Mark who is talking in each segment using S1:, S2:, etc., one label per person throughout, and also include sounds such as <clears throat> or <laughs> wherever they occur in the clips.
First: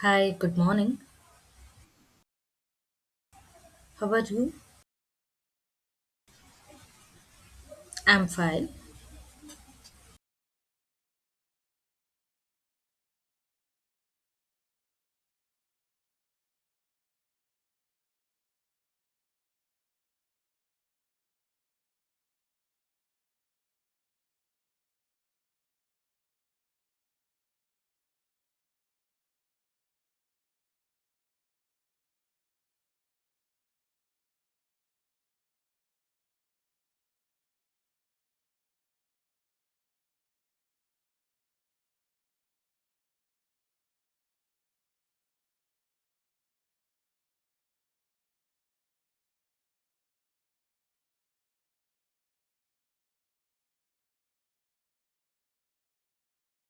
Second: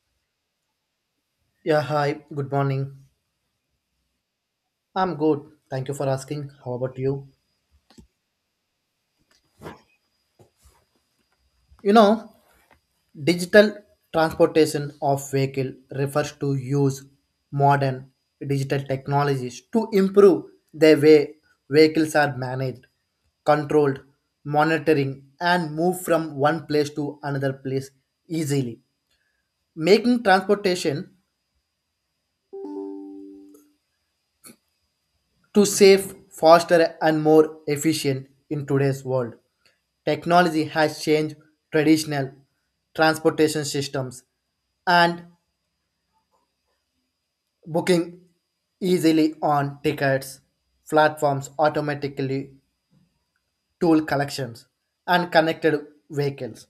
S1: Hi, good morning.
S2: Yeah, hi, good morning.
S1: How are you?
S2: I'm good. Thank you for asking. How about you?
S1: I'm fine.
S2: You know, Digital transportation of vehicle refers to use modern digital technologies to improve the way vehicles are managed, controlled, monitoring, and move from one place to another place easily, making transportation to safe, faster, and more efficient in today's world. Technology has changed traditional transportation systems and booking easily on tickets, platforms automatically, tool collections, and connected vehicles.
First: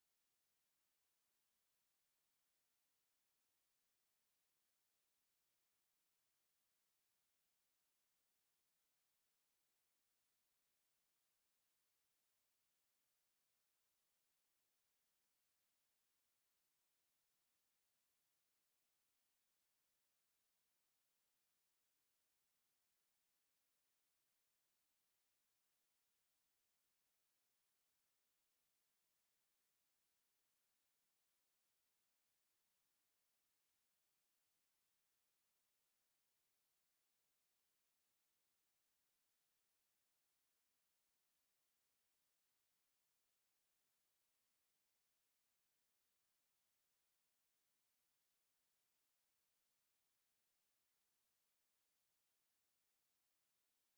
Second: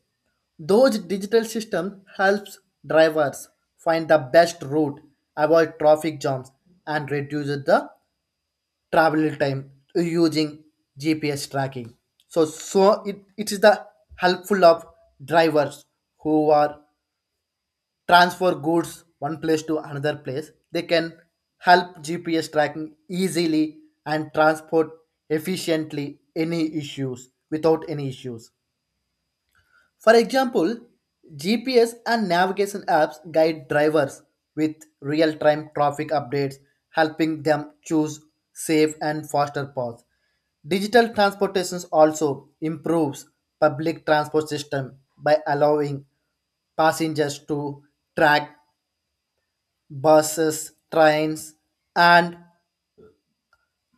S2: Those digital systems helps drivers find the best route, avoid traffic jams, and reduce the travel time using GPS tracking. So it is the helpful of drivers who are transfer goods one place to another place. They can help GPS tracking easily and transport efficiently any issues without any issues. For example, GPS and navigation apps guide drivers with real time traffic updates, helping them choose safe and faster paths. Digital transportations also improves public transport system by allowing passengers to track buses, trains, and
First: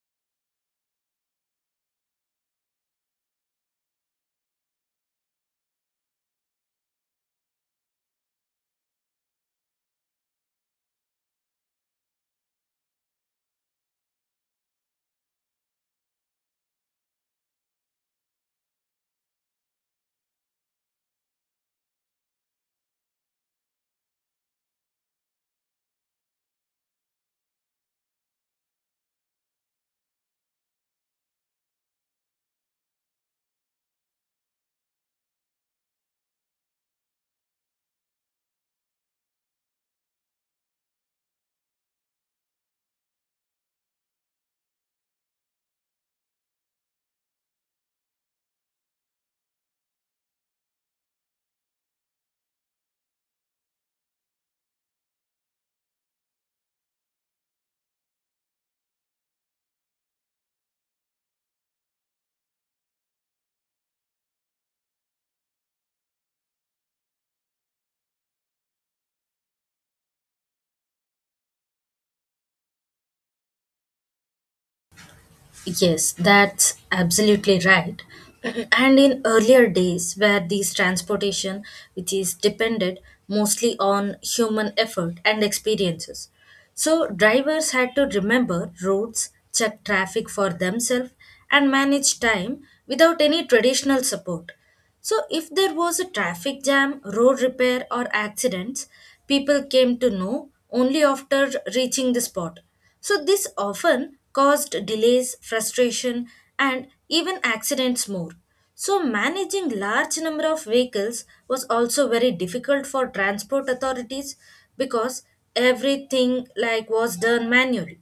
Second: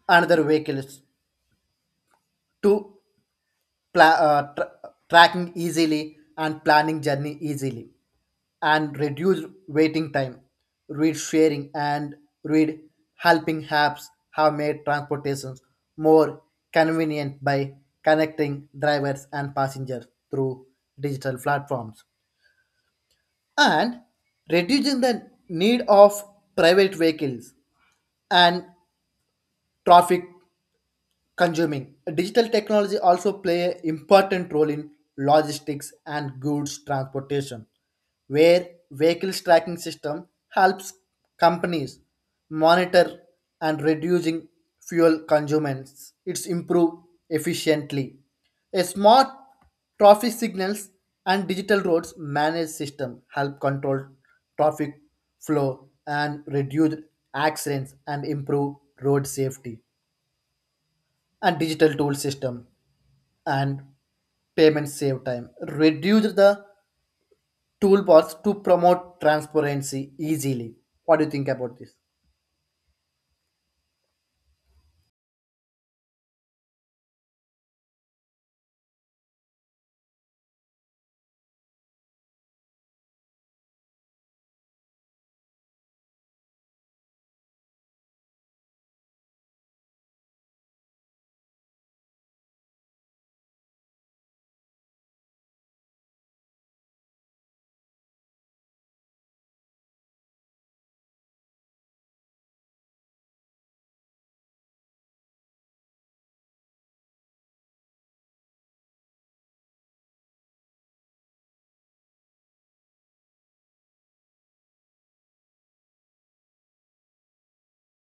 S2: another vehicles to pla- uh, tra- tracking easily and planning journey easily and reduce waiting time. Read sharing and read helping apps have made transportations more convenient by connecting drivers and passengers through digital platforms and reducing the need of private vehicles and traffic consuming. Digital technology also play an important role in logistics and goods transportation, where vehicles tracking system helps companies monitor and reducing fuel consumtions. It's improve efficiently. A smart traffic signals and digital roads manage system help control traffic flow and reduce accidents and improve road safety and digital tool system and payments save time. Reduce the toolbars to promote transparency easily. What do you think about this?
S1: Yes, that's absolutely right. <laughs> <clears throat> And in earlier days, where these transportation, which is depended mostly on human effort and experiences, so drivers had to remember routes, check traffic for themselves, and manage time without any traditional support. So if there was a traffic jam, road repair, or accidents, people came to know only after reaching the spot. So this often caused delays, frustration, and even accidents more. So managing large number of vehicles was also very difficult for transport authorities because everything like was done manually.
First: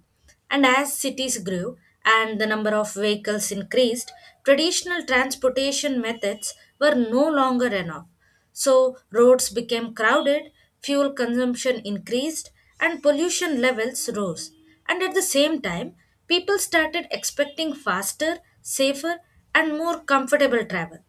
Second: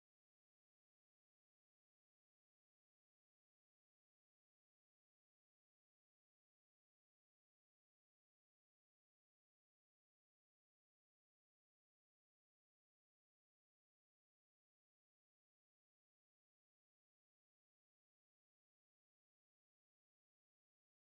S1: And as cities grew and the number of vehicles increased, traditional transportation methods were no longer enough. So roads became crowded, fuel consumption increased, and pollution levels rose. And at the same time, people started expecting faster, safer, and more comfortable travel.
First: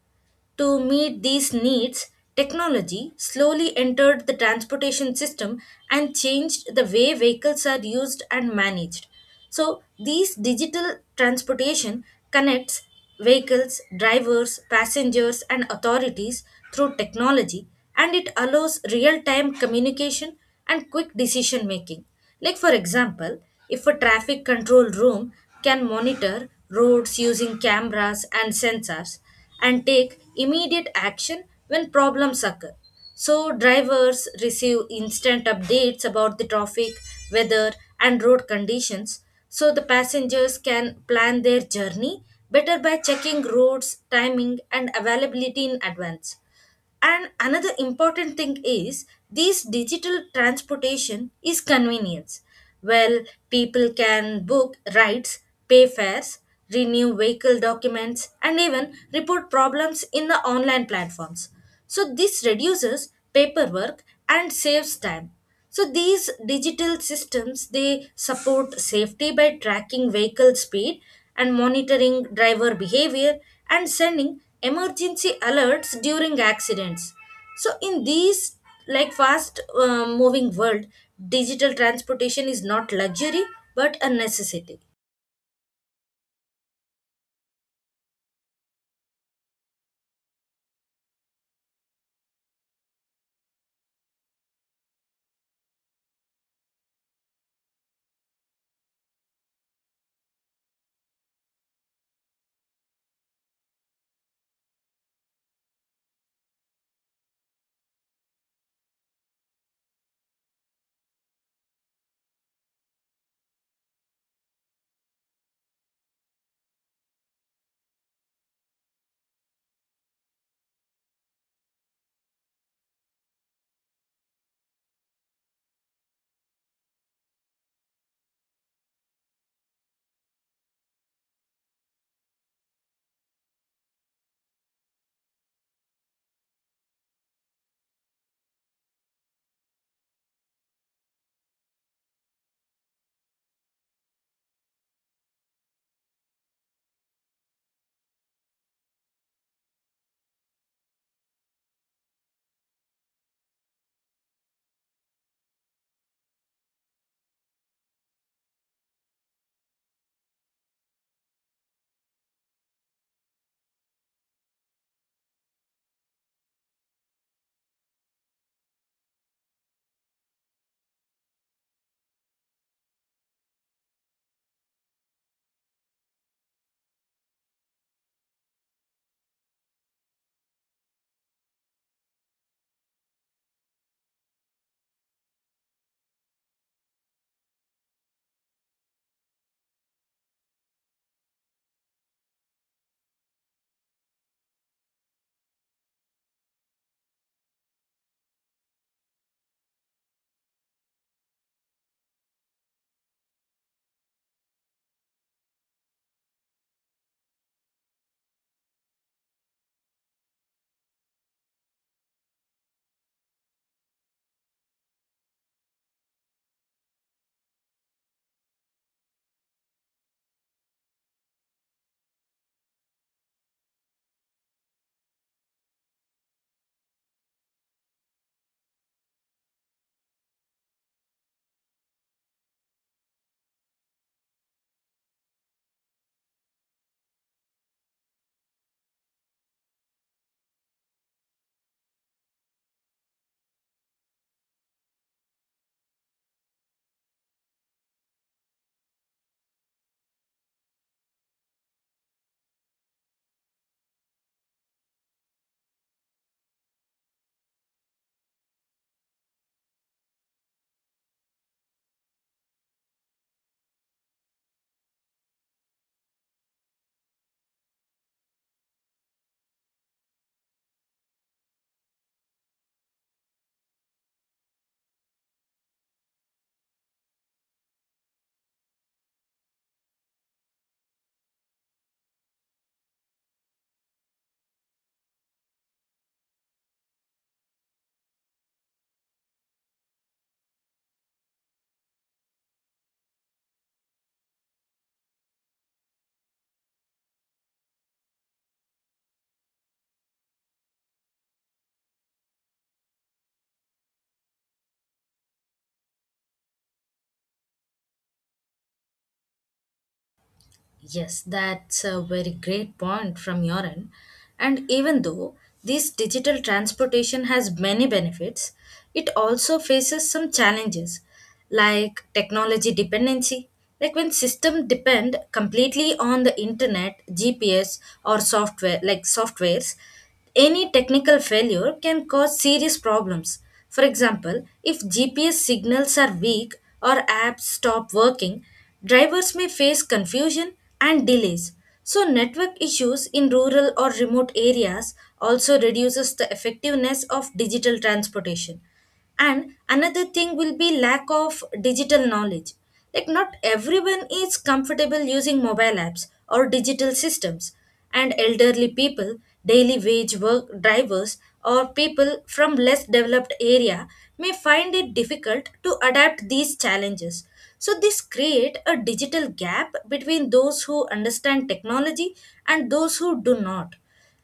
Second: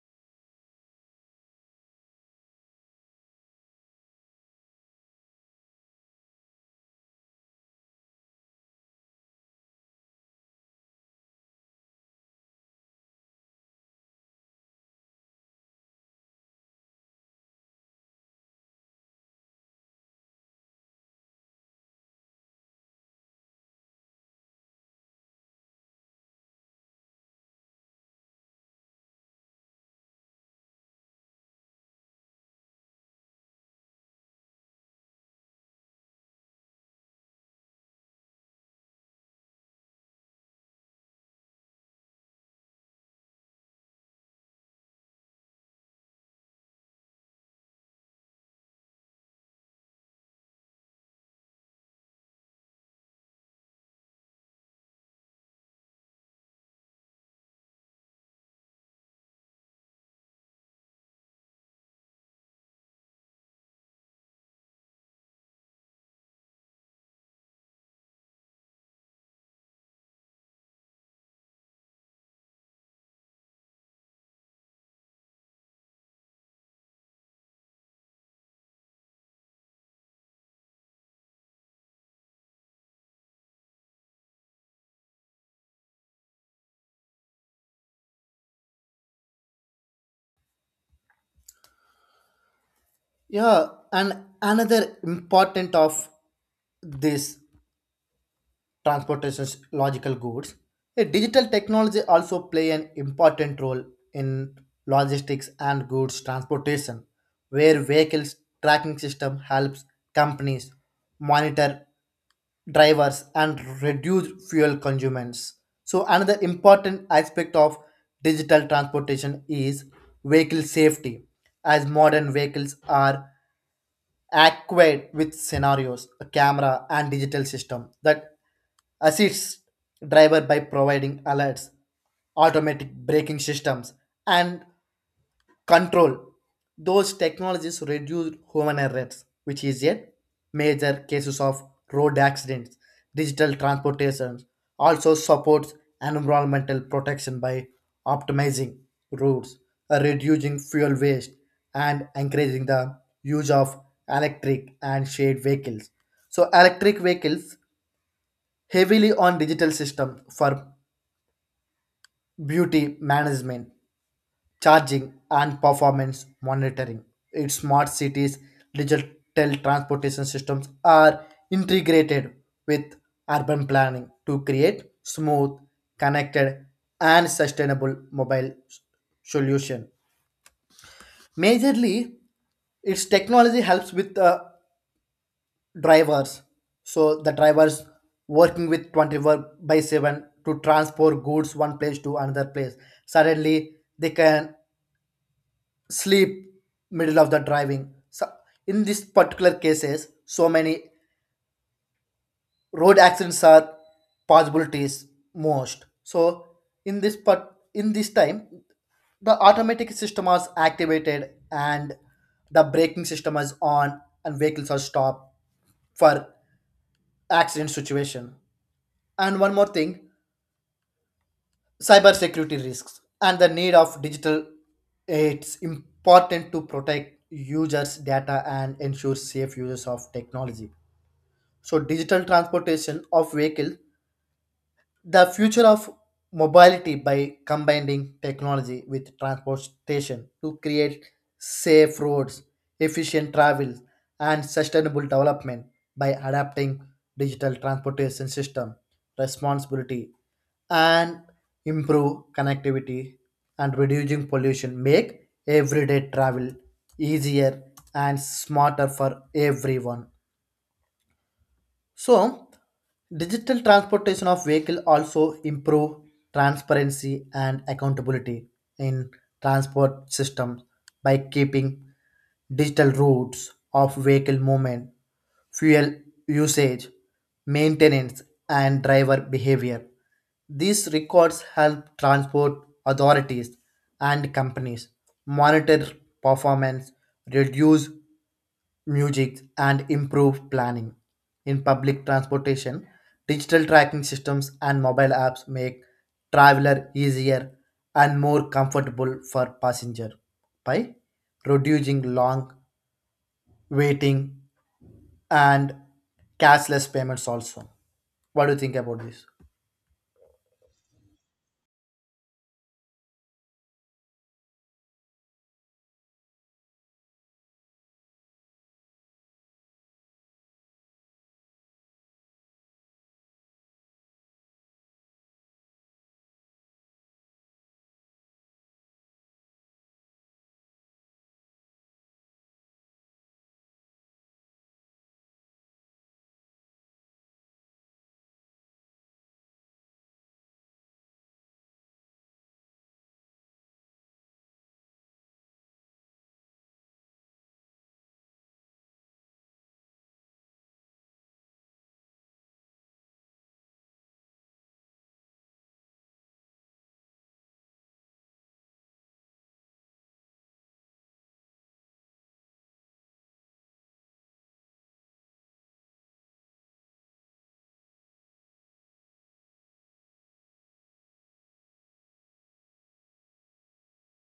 S1: To meet these needs, technology slowly entered the transportation system and changed the way vehicles are used and managed. So these digital transportation connects vehicles, drivers, passengers, and authorities through technology, and it allows real time communication and quick decision making. Like, for example, if a traffic control room can monitor roads using cameras and sensors, and take immediate action when problems occur. So drivers receive instant updates about the traffic, weather, and road conditions so the passengers can plan their journey better by checking roads, timing, and availability in advance. And another important thing is this digital transportation is convenience. Well, people can book rides, pay fares, renew vehicle documents, and even report problems in the online platforms. So this reduces paperwork and saves time. So these digital systems they support safety by tracking vehicle speed and monitoring driver behavior and sending emergency alerts during accidents. So in these like fast moving world, digital transportation is not luxury but a necessity.
S2: Yeah, and another important of this transportation's logical goods, a digital technology also play an important role in logistics and goods transportation, where vehicles tracking system helps companies monitor drivers and reduce fuel consumers. So another important aspect of digital transportation is vehicle safety as modern vehicles are equipped with scenarios, a camera and digital system that assists driver by providing alerts, automatic braking systems and control those technologies reduce human errors which is a major cases of road accidents digital transportation also supports environmental protection by optimizing routes reducing fuel waste and encouraging the use of electric and shared vehicles so electric vehicles heavily on digital system for beauty management charging and performance monitoring. Its smart cities, digital transportation systems are integrated with urban planning to create smooth, connected, and sustainable mobile solution. Majorly, its technology helps with drivers. So the drivers working with 24/7 to transport goods one place to another place. Suddenly, they can sleep middle of the driving so in this particular cases so many road accidents are possibilities most so in this part in this time the automatic system was activated and the braking system is on and vehicles are stopped for accident situation and one more thing cybersecurity risks and the need of digital it's important to protect users data and ensure safe uses of technology so digital transportation of vehicle the future of mobility by combining technology with transportation to create safe roads, efficient travel, and sustainable development by adapting digital transportation system responsibility and improve connectivity and reducing pollution make everyday travel easier and smarter for everyone so, digital transportation of vehicle also improve transparency and accountability in transport systems by keeping digital routes of vehicle movement, fuel usage, maintenance, and driver behavior. These records help transport authorities and companies monitor performance, reduce music, and improved planning. In public transportation, digital tracking systems and mobile apps make traveler easier and more comfortable for passenger by reducing long waiting and cashless payments also. What do you think about this?
S1: Yes, that's a very great point from your end. And even though this digital transportation has many benefits, it also faces some challenges like technology dependency. Like when systems depend completely on the internet, GPS or software like softwares, any technical failure can cause serious problems. For example, if GPS signals are weak or apps stop working, drivers may face confusion and delays. So network issues in rural or remote areas also reduces the effectiveness of digital transportation, and another thing will be lack of digital knowledge, like not everyone is comfortable using mobile apps or digital systems, and elderly people, daily wage work drivers, or people from less developed area may find it difficult to adapt these challenges. So this create a digital gap between those who understand technology and those who do not.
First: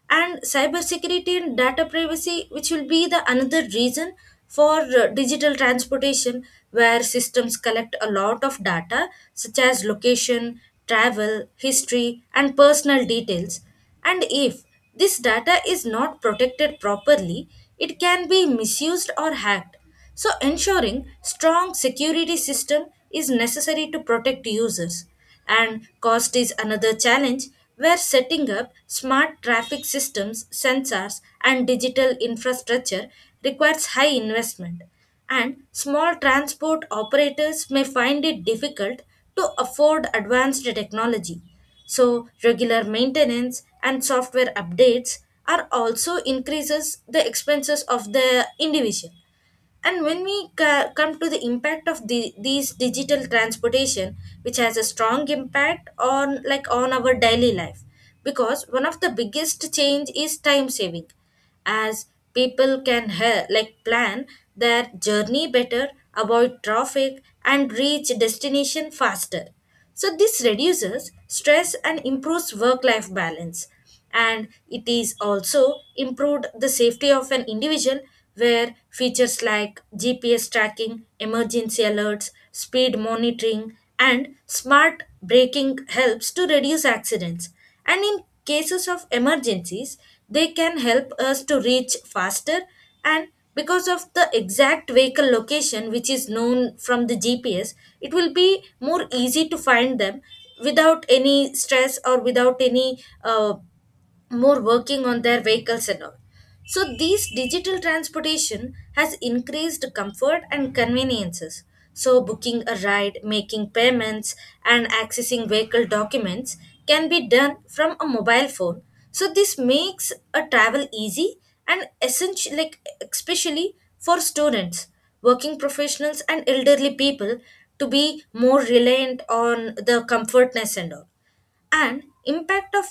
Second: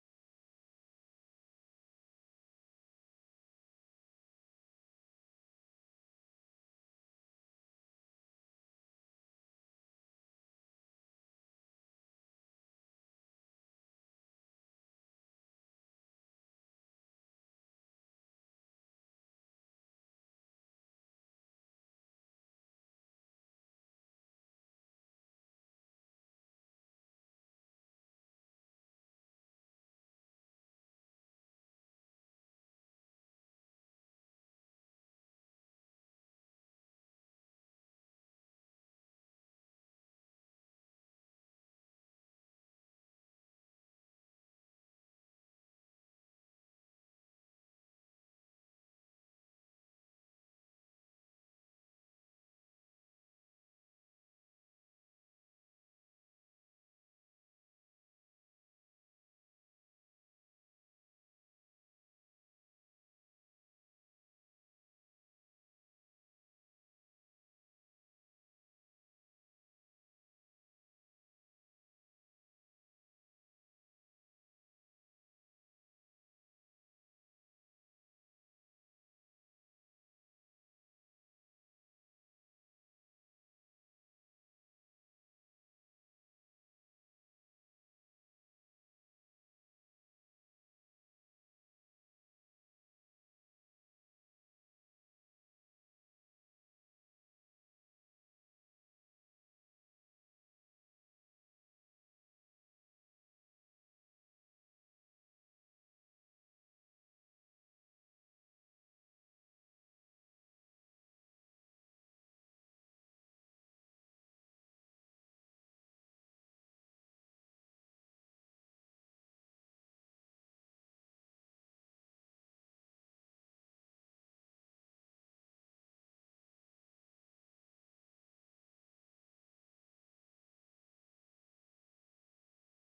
S1: And cybersecurity and data privacy, which will be the another reason for digital transportation, where systems collect a lot of data, such as location, travel, history, and personal details. And if this data is not protected properly, it can be misused or hacked, so ensuring strong security system is necessary to protect users. And cost is another challenge, where setting up smart traffic systems, sensors and digital infrastructure requires high investment, and small transport operators may find it difficult to afford advanced technology. So regular maintenance and software updates are also increases the expenses of the individual. And when we come to the impact of these digital transportation, which has a strong impact on like on our daily life, because one of the biggest change is time saving, as people can like plan their journey better, avoid traffic, and reach destination faster. So this reduces stress and improves work-life balance, and it is also improved the safety of an individual, where features like GPS tracking, emergency alerts, speed monitoring and smart braking helps to reduce accidents, and in cases of emergencies they can help us to reach faster, and because of the exact vehicle location which is known from the GPS it will be more easy to find them without any stress or without any more working on their vehicles and all. So these digital transportation has increased comfort and conveniences. So booking a ride, making payments and accessing vehicle documents can be done from a mobile phone. So this makes a travel easy and essential, like especially for students, working professionals and elderly people to be more reliant on the comfortness and all. And impact of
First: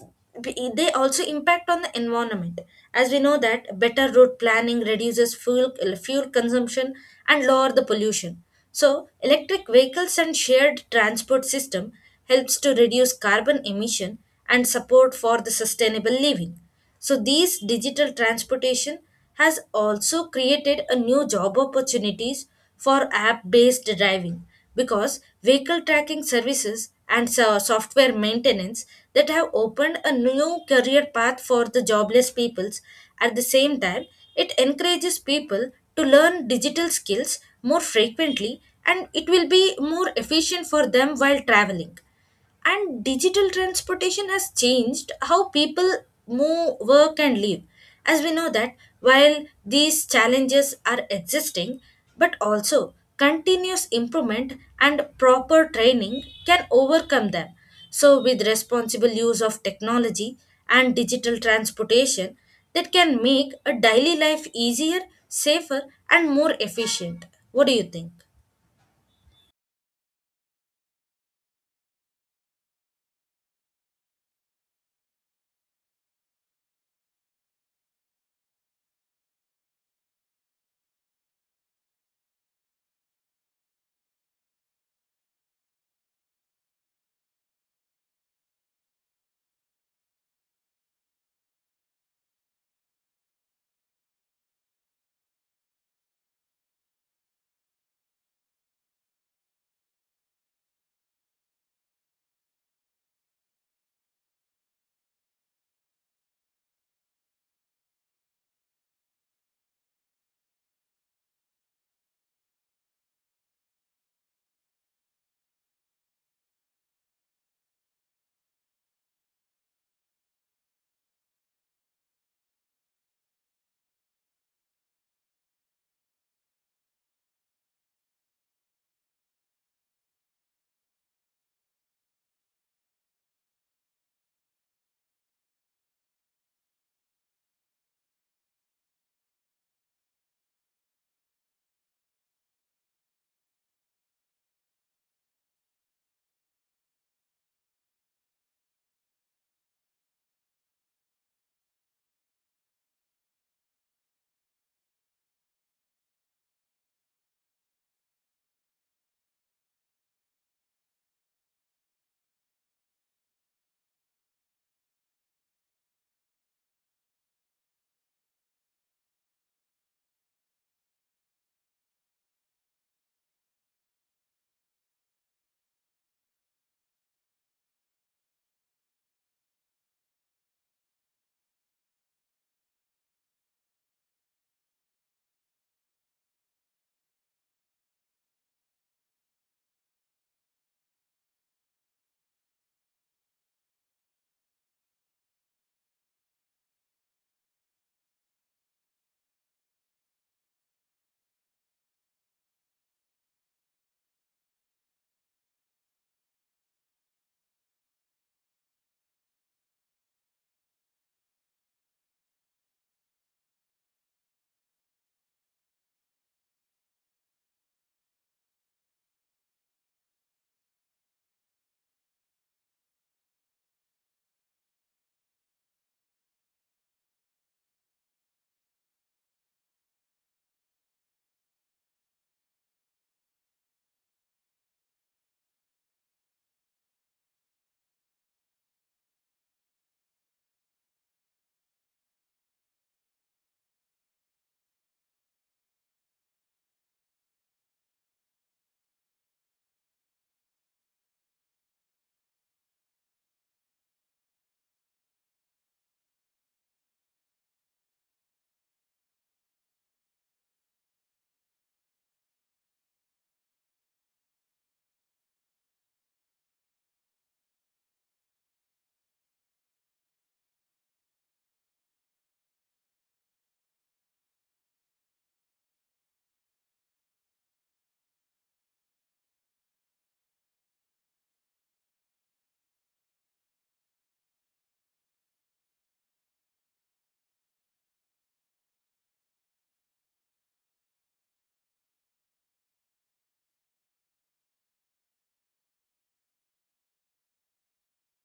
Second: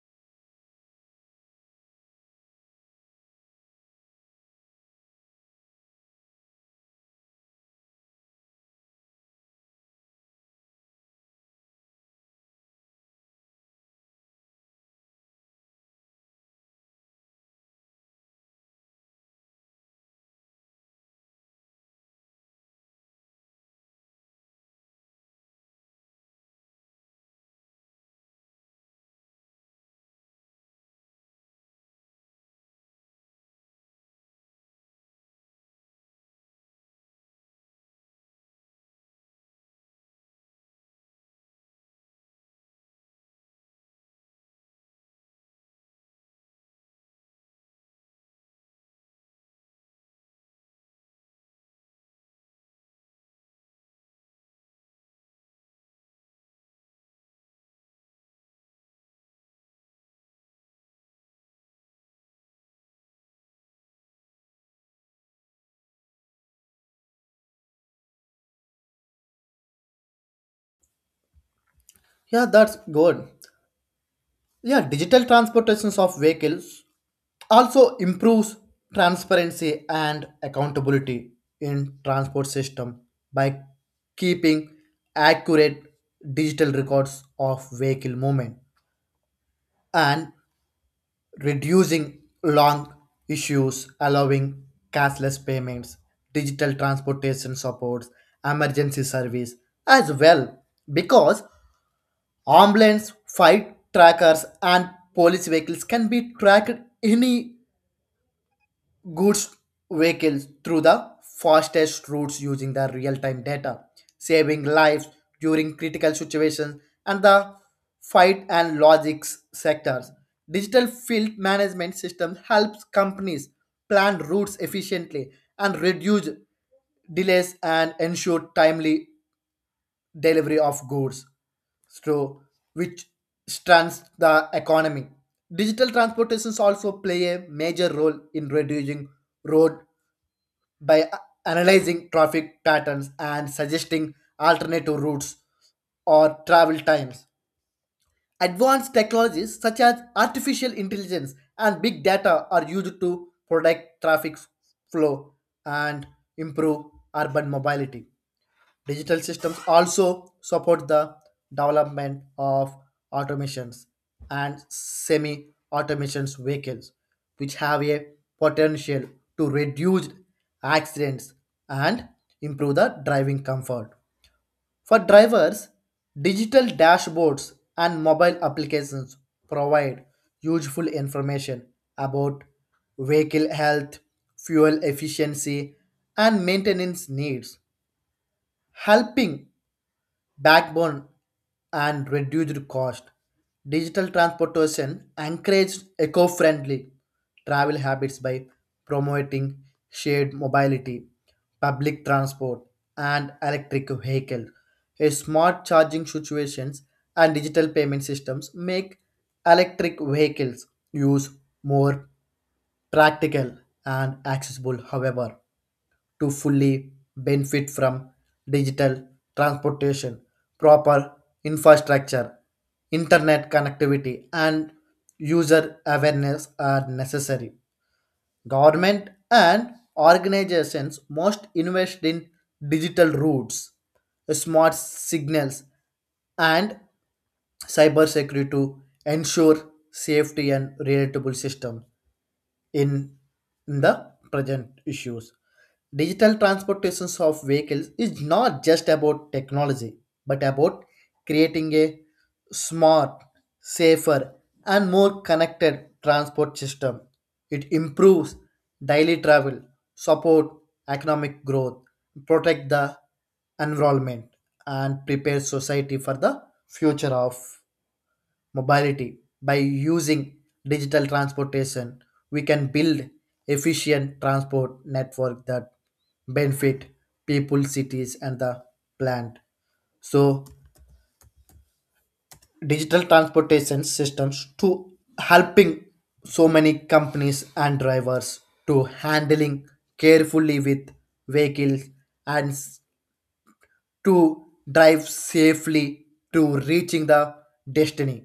S1: they also impact on the environment, as we know that better road planning reduces fuel consumption and lower the pollution. So electric vehicles and shared transport system helps to reduce carbon emission and support for the sustainable living. So these digital transportation has also created a new job opportunities for app-based driving, because vehicle tracking services and software maintenance that have opened a new career path for the jobless peoples. At the same time, it encourages people to learn digital skills more frequently, and it will be more efficient for them while traveling. And digital transportation has changed how people move, work, and live. As we know that while these challenges are existing, but also continuous improvement and proper training can overcome them. So with responsible use of technology and digital transportation, that can make a daily life easier, safer, and more efficient. What do you think?
S2: Yeah, that's good. Yeah, digital transportations of vehicles also improves transparency and accountability in transport system by keeping accurate digital records of vehicle movement and reducing long issues allowing cashless payments digital transportation supports emergency service as well because ambulance flight trackers and police vehicles can be tracked any goods vehicles through the fastest routes using the real-time data, saving lives during critical situations and the fight and logistics sectors. Digital field management system helps companies plan routes efficiently and reduce delays and ensure timely delivery of goods so which strengthens the economy. Digital transportations also play a major role in reducing road by analyzing traffic patterns and suggesting alternative routes or travel times. Advanced technologies such as artificial intelligence and big data are used to predict traffic flow and improve urban mobility. Digital systems also support the development of automations and semi automations vehicles, which have a potential to reduce accidents and improve the driving comfort. For drivers, digital dashboards and mobile applications provide useful information about vehicle health, fuel efficiency, and maintenance needs, helping backbone and reduced cost. Digital transportation encouraged eco-friendly travel habits by promoting shared mobility, public transport, and electric vehicles. A smart charging situations and digital payment systems make electric vehicles use more practical and accessible. However, to fully benefit from digital transportation, proper infrastructure, internet connectivity, and user awareness are necessary. Government and organizations must invest in digital routes, smart signals, and cybersecurity to ensure safety and relatable systems. In the present issues, digital transportations of vehicles is not just about technology, but about creating a smart, safer, and more connected transport system. It improves daily travel, support economic growth, protect the environment, and prepare society for the future of mobility. By using digital transportation, we can build efficient transport network that benefit people, cities, and the plant. So digital transportation systems to helping so many companies and drivers to handling carefully with vehicles and to drive safely to reaching the destiny.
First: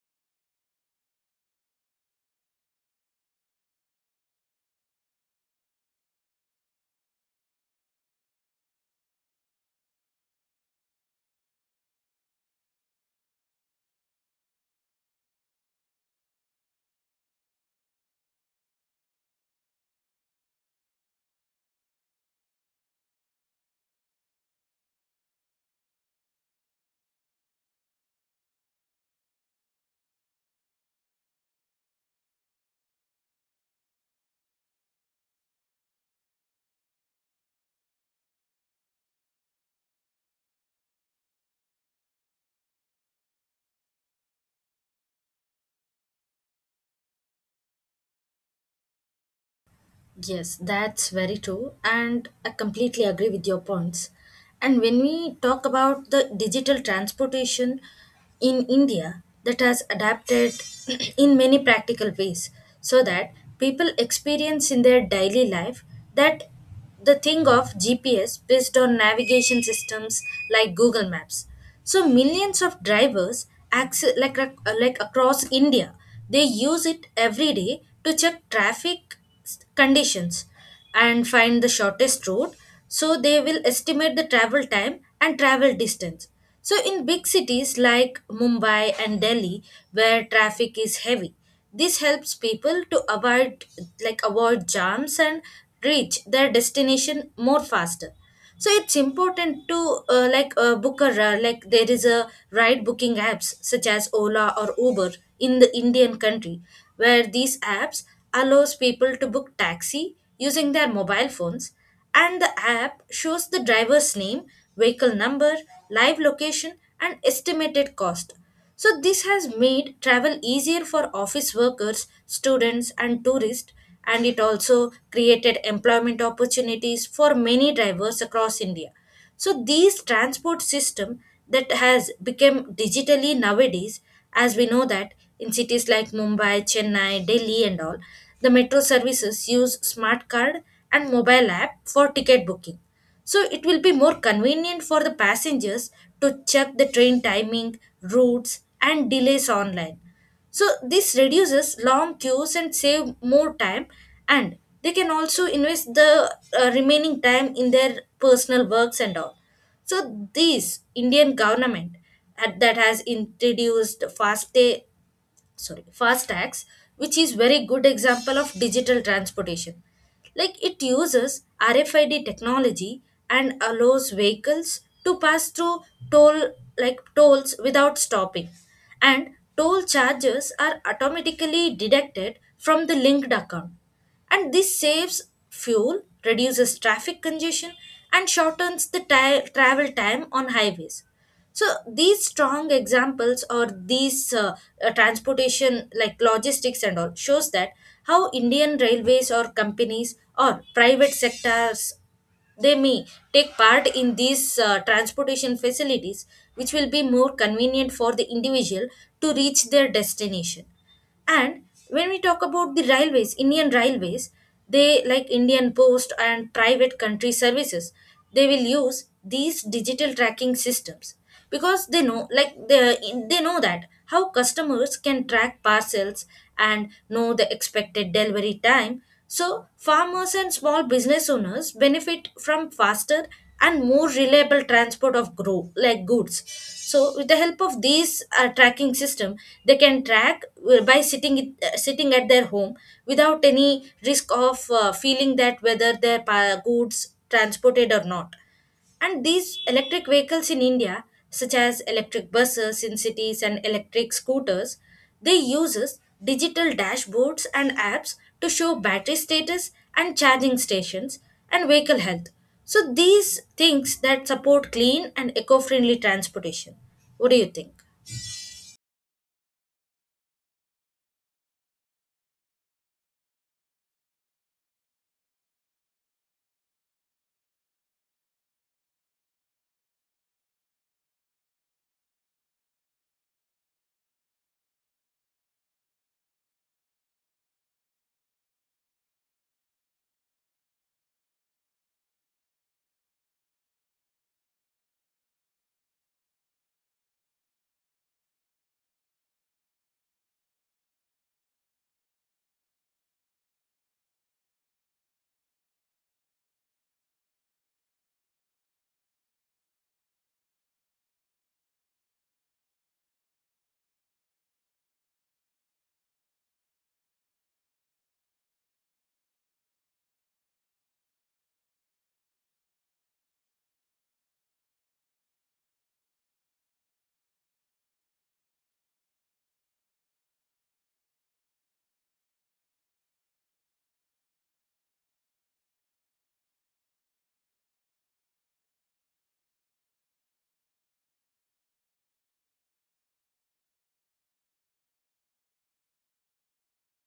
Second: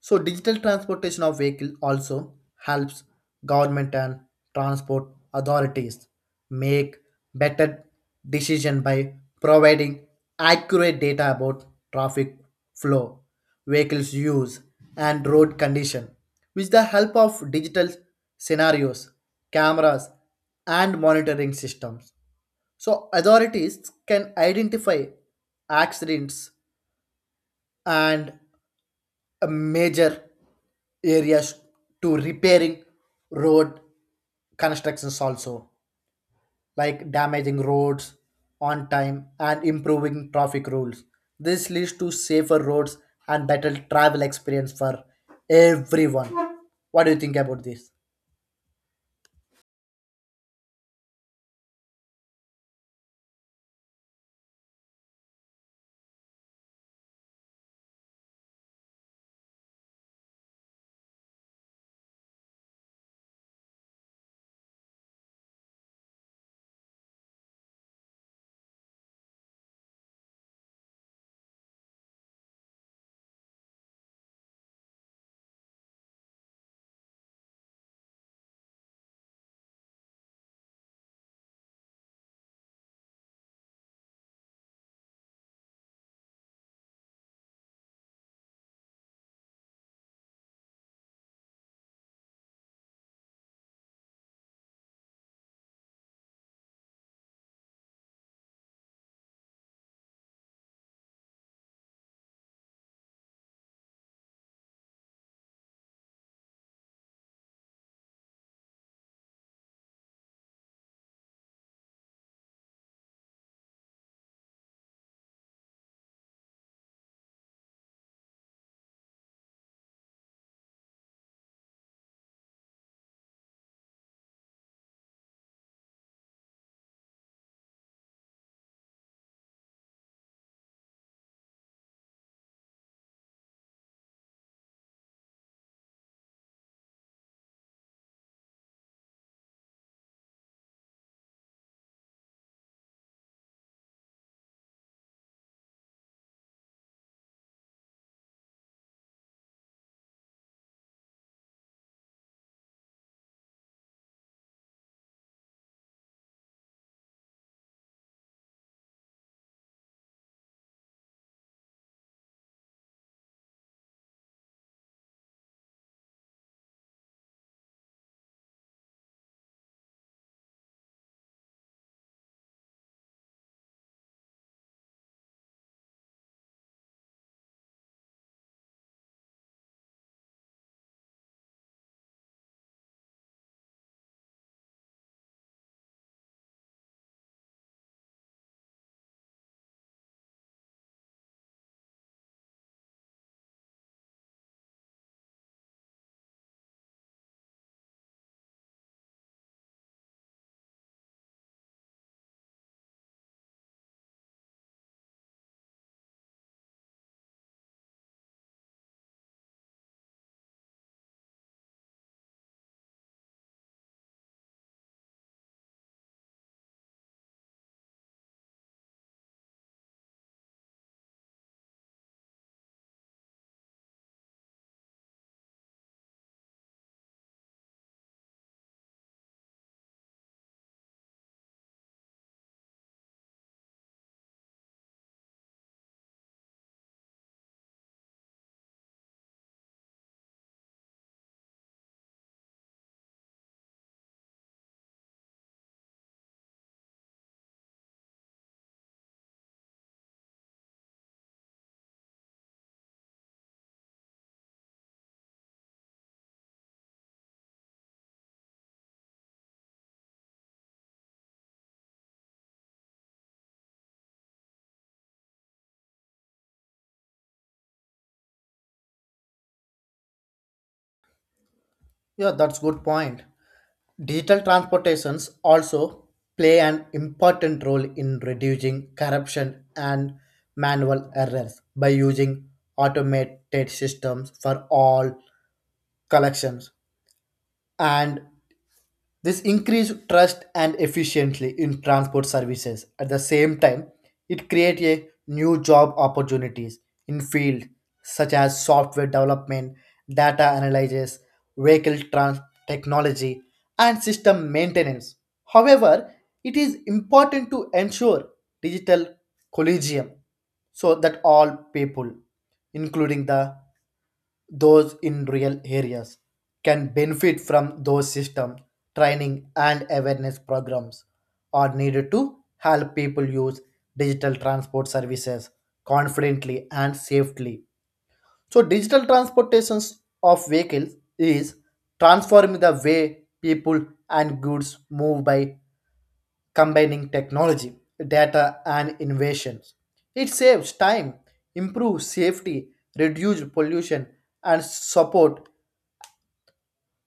S2: So digital transportation of vehicle also helps government and transport authorities make better decision by providing accurate data about traffic flow, vehicles use and road condition. With the help of digital scenarios, cameras and monitoring systems. So authorities can identify accidents and a major areas to repairing road constructions also like damaging roads on time and improving traffic rules this leads to safer roads and better travel experience for everyone. What do you think about this?
S1: Yes, that's very true. And I completely agree with your points. And when we talk about the digital transportation in India, that has adapted <clears throat> in many practical ways so that people experience in their daily life, that the thing of GPS based on navigation systems like Google Maps. So millions of drivers like across India, they use it every day to check traffic conditions and find the shortest route. So they will estimate the travel time and travel distance. So in big cities like Mumbai and Delhi, where traffic is heavy, this helps people to avoid jams and reach their destination more faster. So it's important to like like there is a ride booking apps such as Ola or Uber in the Indian country, where these apps allows people to book taxi using their mobile phones, and the app shows the driver's name, vehicle number, live location, and estimated cost. So this has made travel easier for office workers, students, and tourists, and it also created employment opportunities for many drivers across India. So these transport system that has become digitally nowadays, as we know that in cities like Mumbai, Chennai, Delhi, and all, the metro services use smart card and mobile app for ticket booking. So it will be more convenient for the passengers to check the train timing, routes, and delays online. So this reduces long queues and save more time, and they can also invest the remaining time in their personal works and all. So this Indian government that has introduced fast day sorry fastax, which is very good example of digital transportation, like it uses RFID technology and allows vehicles to pass through toll like tolls without stopping, and toll charges are automatically deducted from the linked account, and this saves fuel, reduces traffic congestion, and shortens the travel time on highways. So these strong examples or these transportation like logistics and all shows that how indian railways or companies or private sectors, they may take part in these transportation facilities, which will be more convenient for the individual to reach their destination. And when we talk about the railways, indian railways, they like indian post and private country services, they will use these digital tracking systems, because they know like they know that how customers can track parcels and know the expected delivery time. So farmers and small business owners benefit from faster and more reliable transport of grow like goods. So with the help of these tracking system they can track by sitting at their home without any risk of feeling that whether their goods transported or not. And these electric vehicles in India, such as electric buses in cities and electric scooters, they uses digital dashboards and apps to show battery status and charging stations and vehicle health. So these things that support clean and eco-friendly transportation. What do you think?
S2: Yeah, that's good point. Digital transportations also play an important role in reducing corruption and manual errors by using automated systems for all collections and this increased trust and efficiency in transport services. At the same time, it creates a new job opportunities in field such as software development, data analysis, vehicle trans- technology, and system maintenance. However, it is important to ensure digital collegium so that all people, including the those in rural areas can benefit from those systems training and awareness programs are needed to help people use digital transport services confidently and safely so digital transportations of vehicles is transforming the way people and goods move by combining technology data and innovations it saves time improves safety reduces pollution and support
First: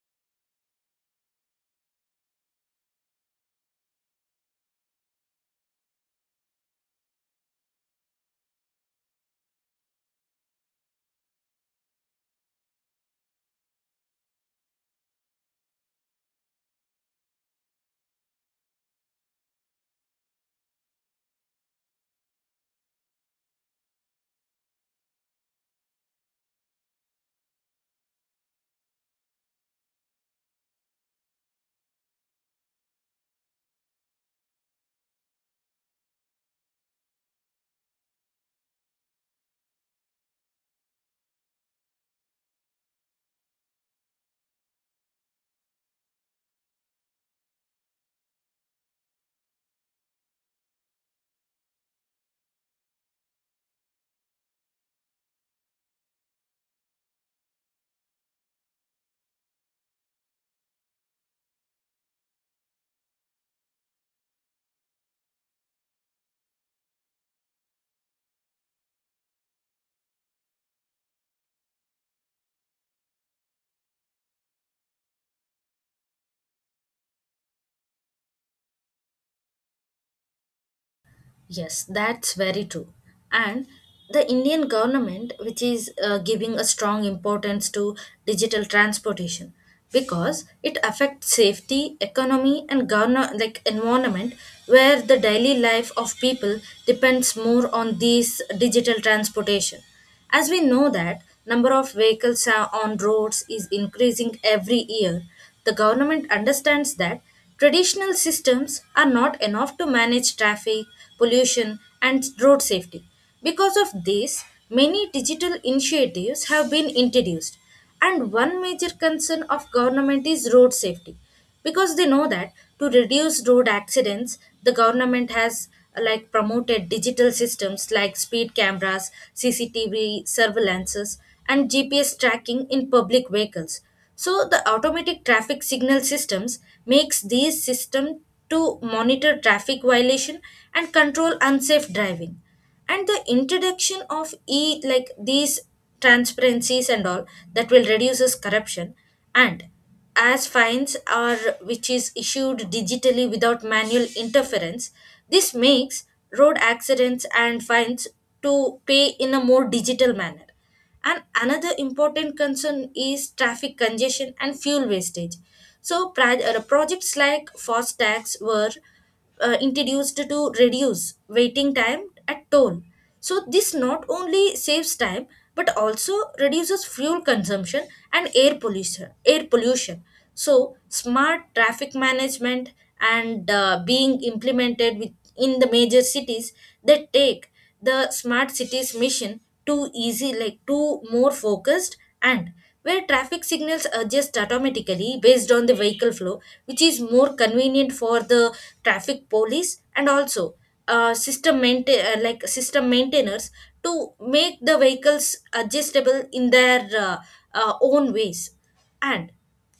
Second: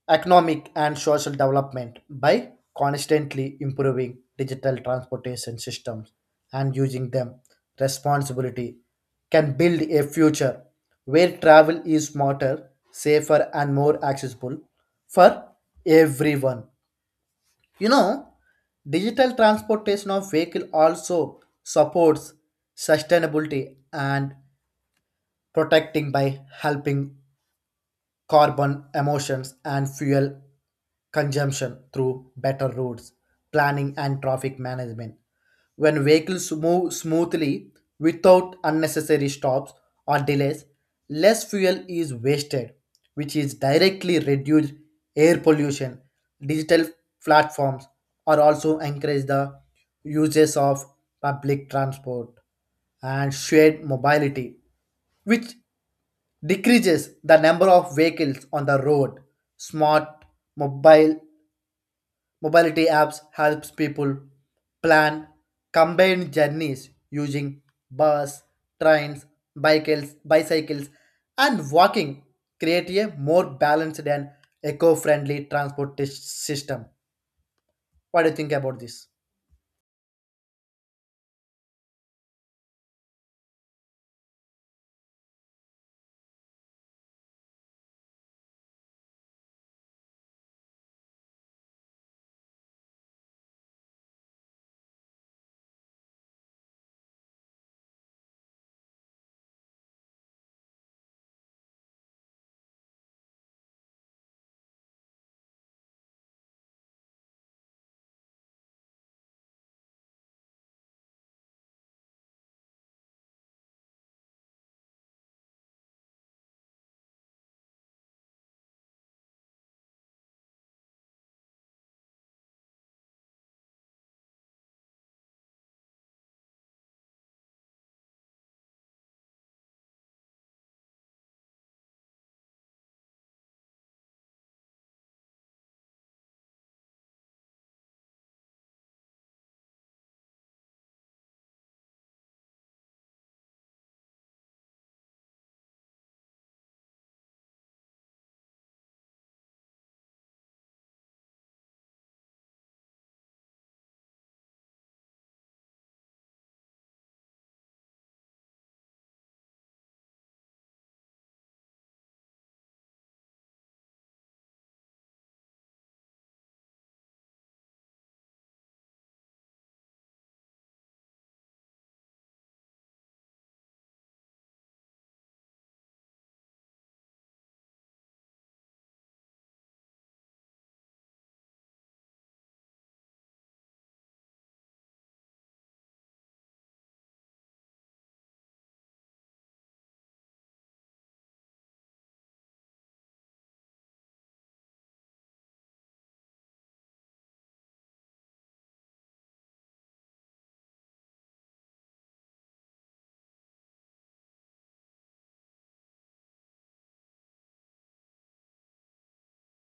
S2: economic and social development by constantly improving digital transportation systems and using them responsibility can build a future where travel is smarter safer and more accessible for everyone. you know Digital transportation of vehicle also supports sustainability and protecting by helping carbon emissions and fuel consumption through better roads, planning, and traffic management. When vehicles move smoothly without unnecessary stops or delays, less fuel is wasted, which is directly reduced air pollution. Digital platforms are also encourage the uses of public transport and shared mobility, which decreases the number of vehicles on the road. Smart mobile mobility apps helps people plan combined journeys using bus, trains, bicycles and walking create a more balanced and eco-friendly transport system. What do you think about this?
S1: Yes, that's very true. And the Indian government, which is giving a strong importance to digital transportation, because it affects safety, economy, and govern like environment, where the daily life of people depends more on these digital transportation. As we know that number of vehicles are on roads is increasing every year, the government understands that traditional systems are not enough to manage traffic, pollution and road safety. Because of this, many digital initiatives have been introduced, and one major concern of government is road safety, because they know that to reduce road accidents the government has like promoted digital systems like speed cameras, CCTV surveillances and GPS tracking in public vehicles. So the automatic traffic signal systems makes these systems to monitor traffic violation and control unsafe driving. And the introduction of e like these transparencies and all, that will reduces corruption, and as fines are which is issued digitally without manual interference, this makes road accidents and fines to pay in a more digital manner. And another important concern is traffic congestion and fuel wastage, so projects like FASTags were introduced to reduce waiting time at toll. So this not only saves time but also reduces fuel consumption and air pollution. Air pollution. So smart traffic management and being implemented in the major cities, that take the smart cities mission too easy, like too more focused, and where traffic signals adjust automatically based on the vehicle flow, which is more convenient for the traffic police and also system maintain like system maintainers to make the vehicles adjustable in their own ways. And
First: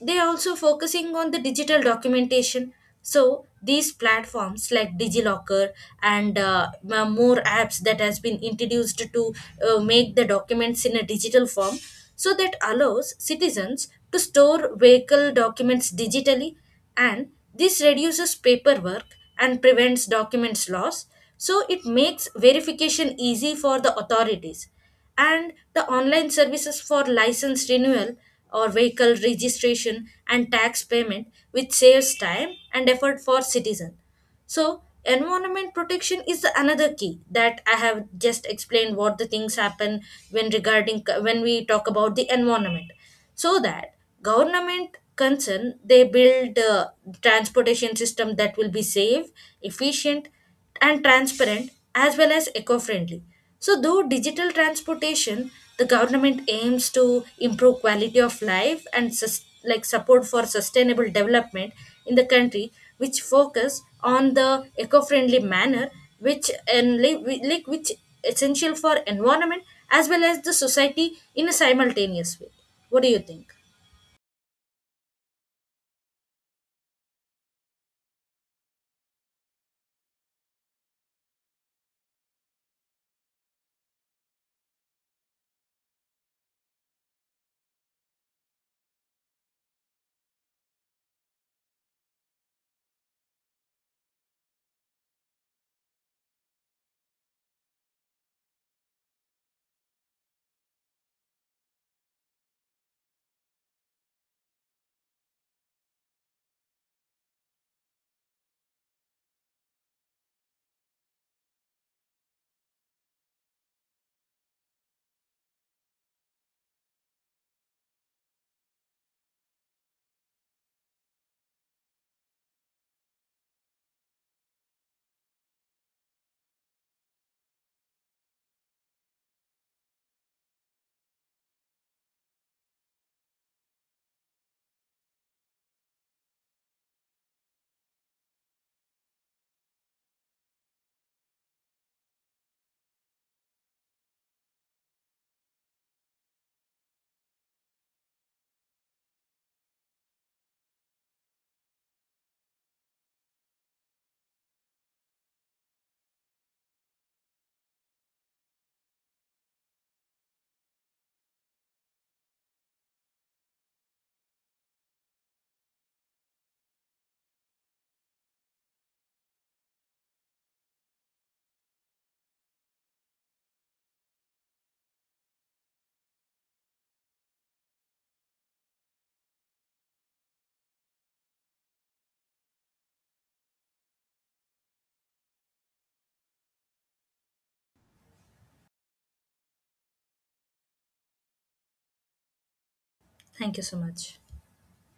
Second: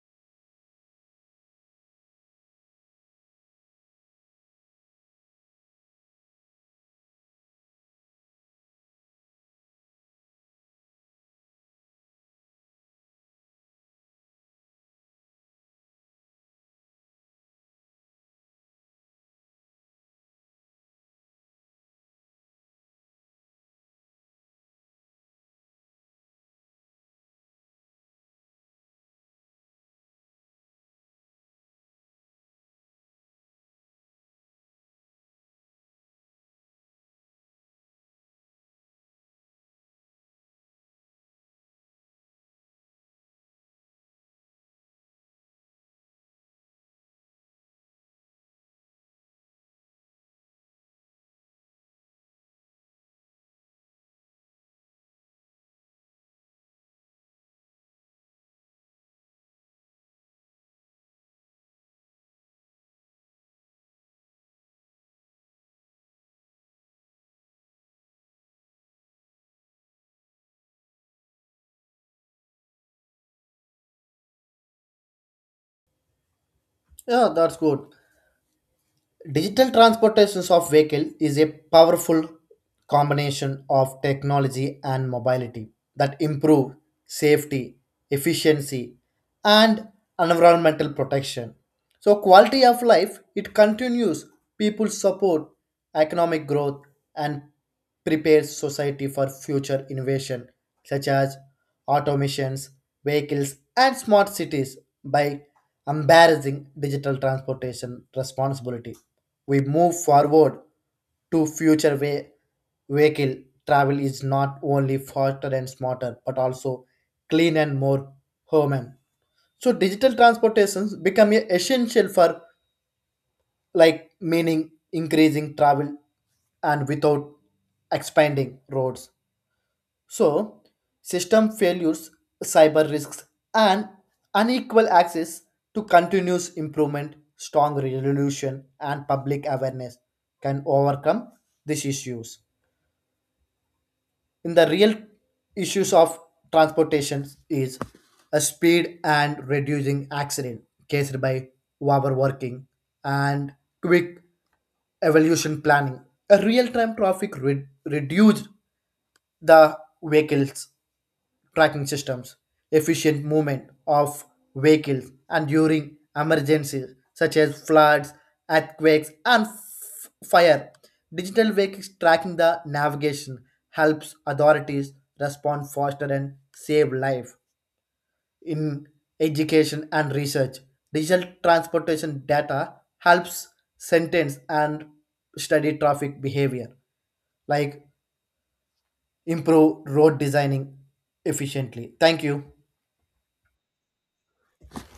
S1: they are also focusing on the digital documentation, so these platforms like digilocker and more apps that has been introduced to make the documents in a digital form, so that allows citizens to store vehicle documents digitally, and this reduces paperwork and prevents documents loss, so it makes verification easy for the authorities. And the online services for license renewal or vehicle registration and tax payment which saves time and effort for citizen. So environment protection is the another key that I have just explained what the things happen when regarding when we talk about the environment. So that government concern they build transportation system that will be safe, efficient and transparent as well as eco-friendly. So though digital transportation the government aims to improve quality of life and like support for sustainable development in the country, which focus on the eco-friendly manner, which and like which essential for environment as well as the society in a simultaneous way. What do you think?
S2: Yeah, that's good. Digital transportations of vehicle is a powerful combination of technology and mobility that improve safety, efficiency, and environmental protection. So quality of life it continues people support economic growth and prepares society for future innovation such as automations, vehicles and smart cities by embarrassing digital transportation responsibility we move forward to future way vehicle travel is not only faster and smarter but also clean and more human so digital transportations become essential for like meaning increasing travel and without expanding roads so, system failures, cyber risks, and unequal access to continuous improvement, strong resolution, and public awareness can overcome these issues. In the real issues of transportation is a speed and reducing accident caused by overworking and quick evolution planning. A real-time traffic reduced the vehicles tracking systems, efficient movement of vehicles, and during emergencies such as floods, earthquakes, and fire. Digital vehicles tracking the navigation helps authorities respond faster and save life. In education and research, digital transportation data helps sentence and study traffic behavior, like improve road designing efficiently. Thank you.
S1: Thank you so much.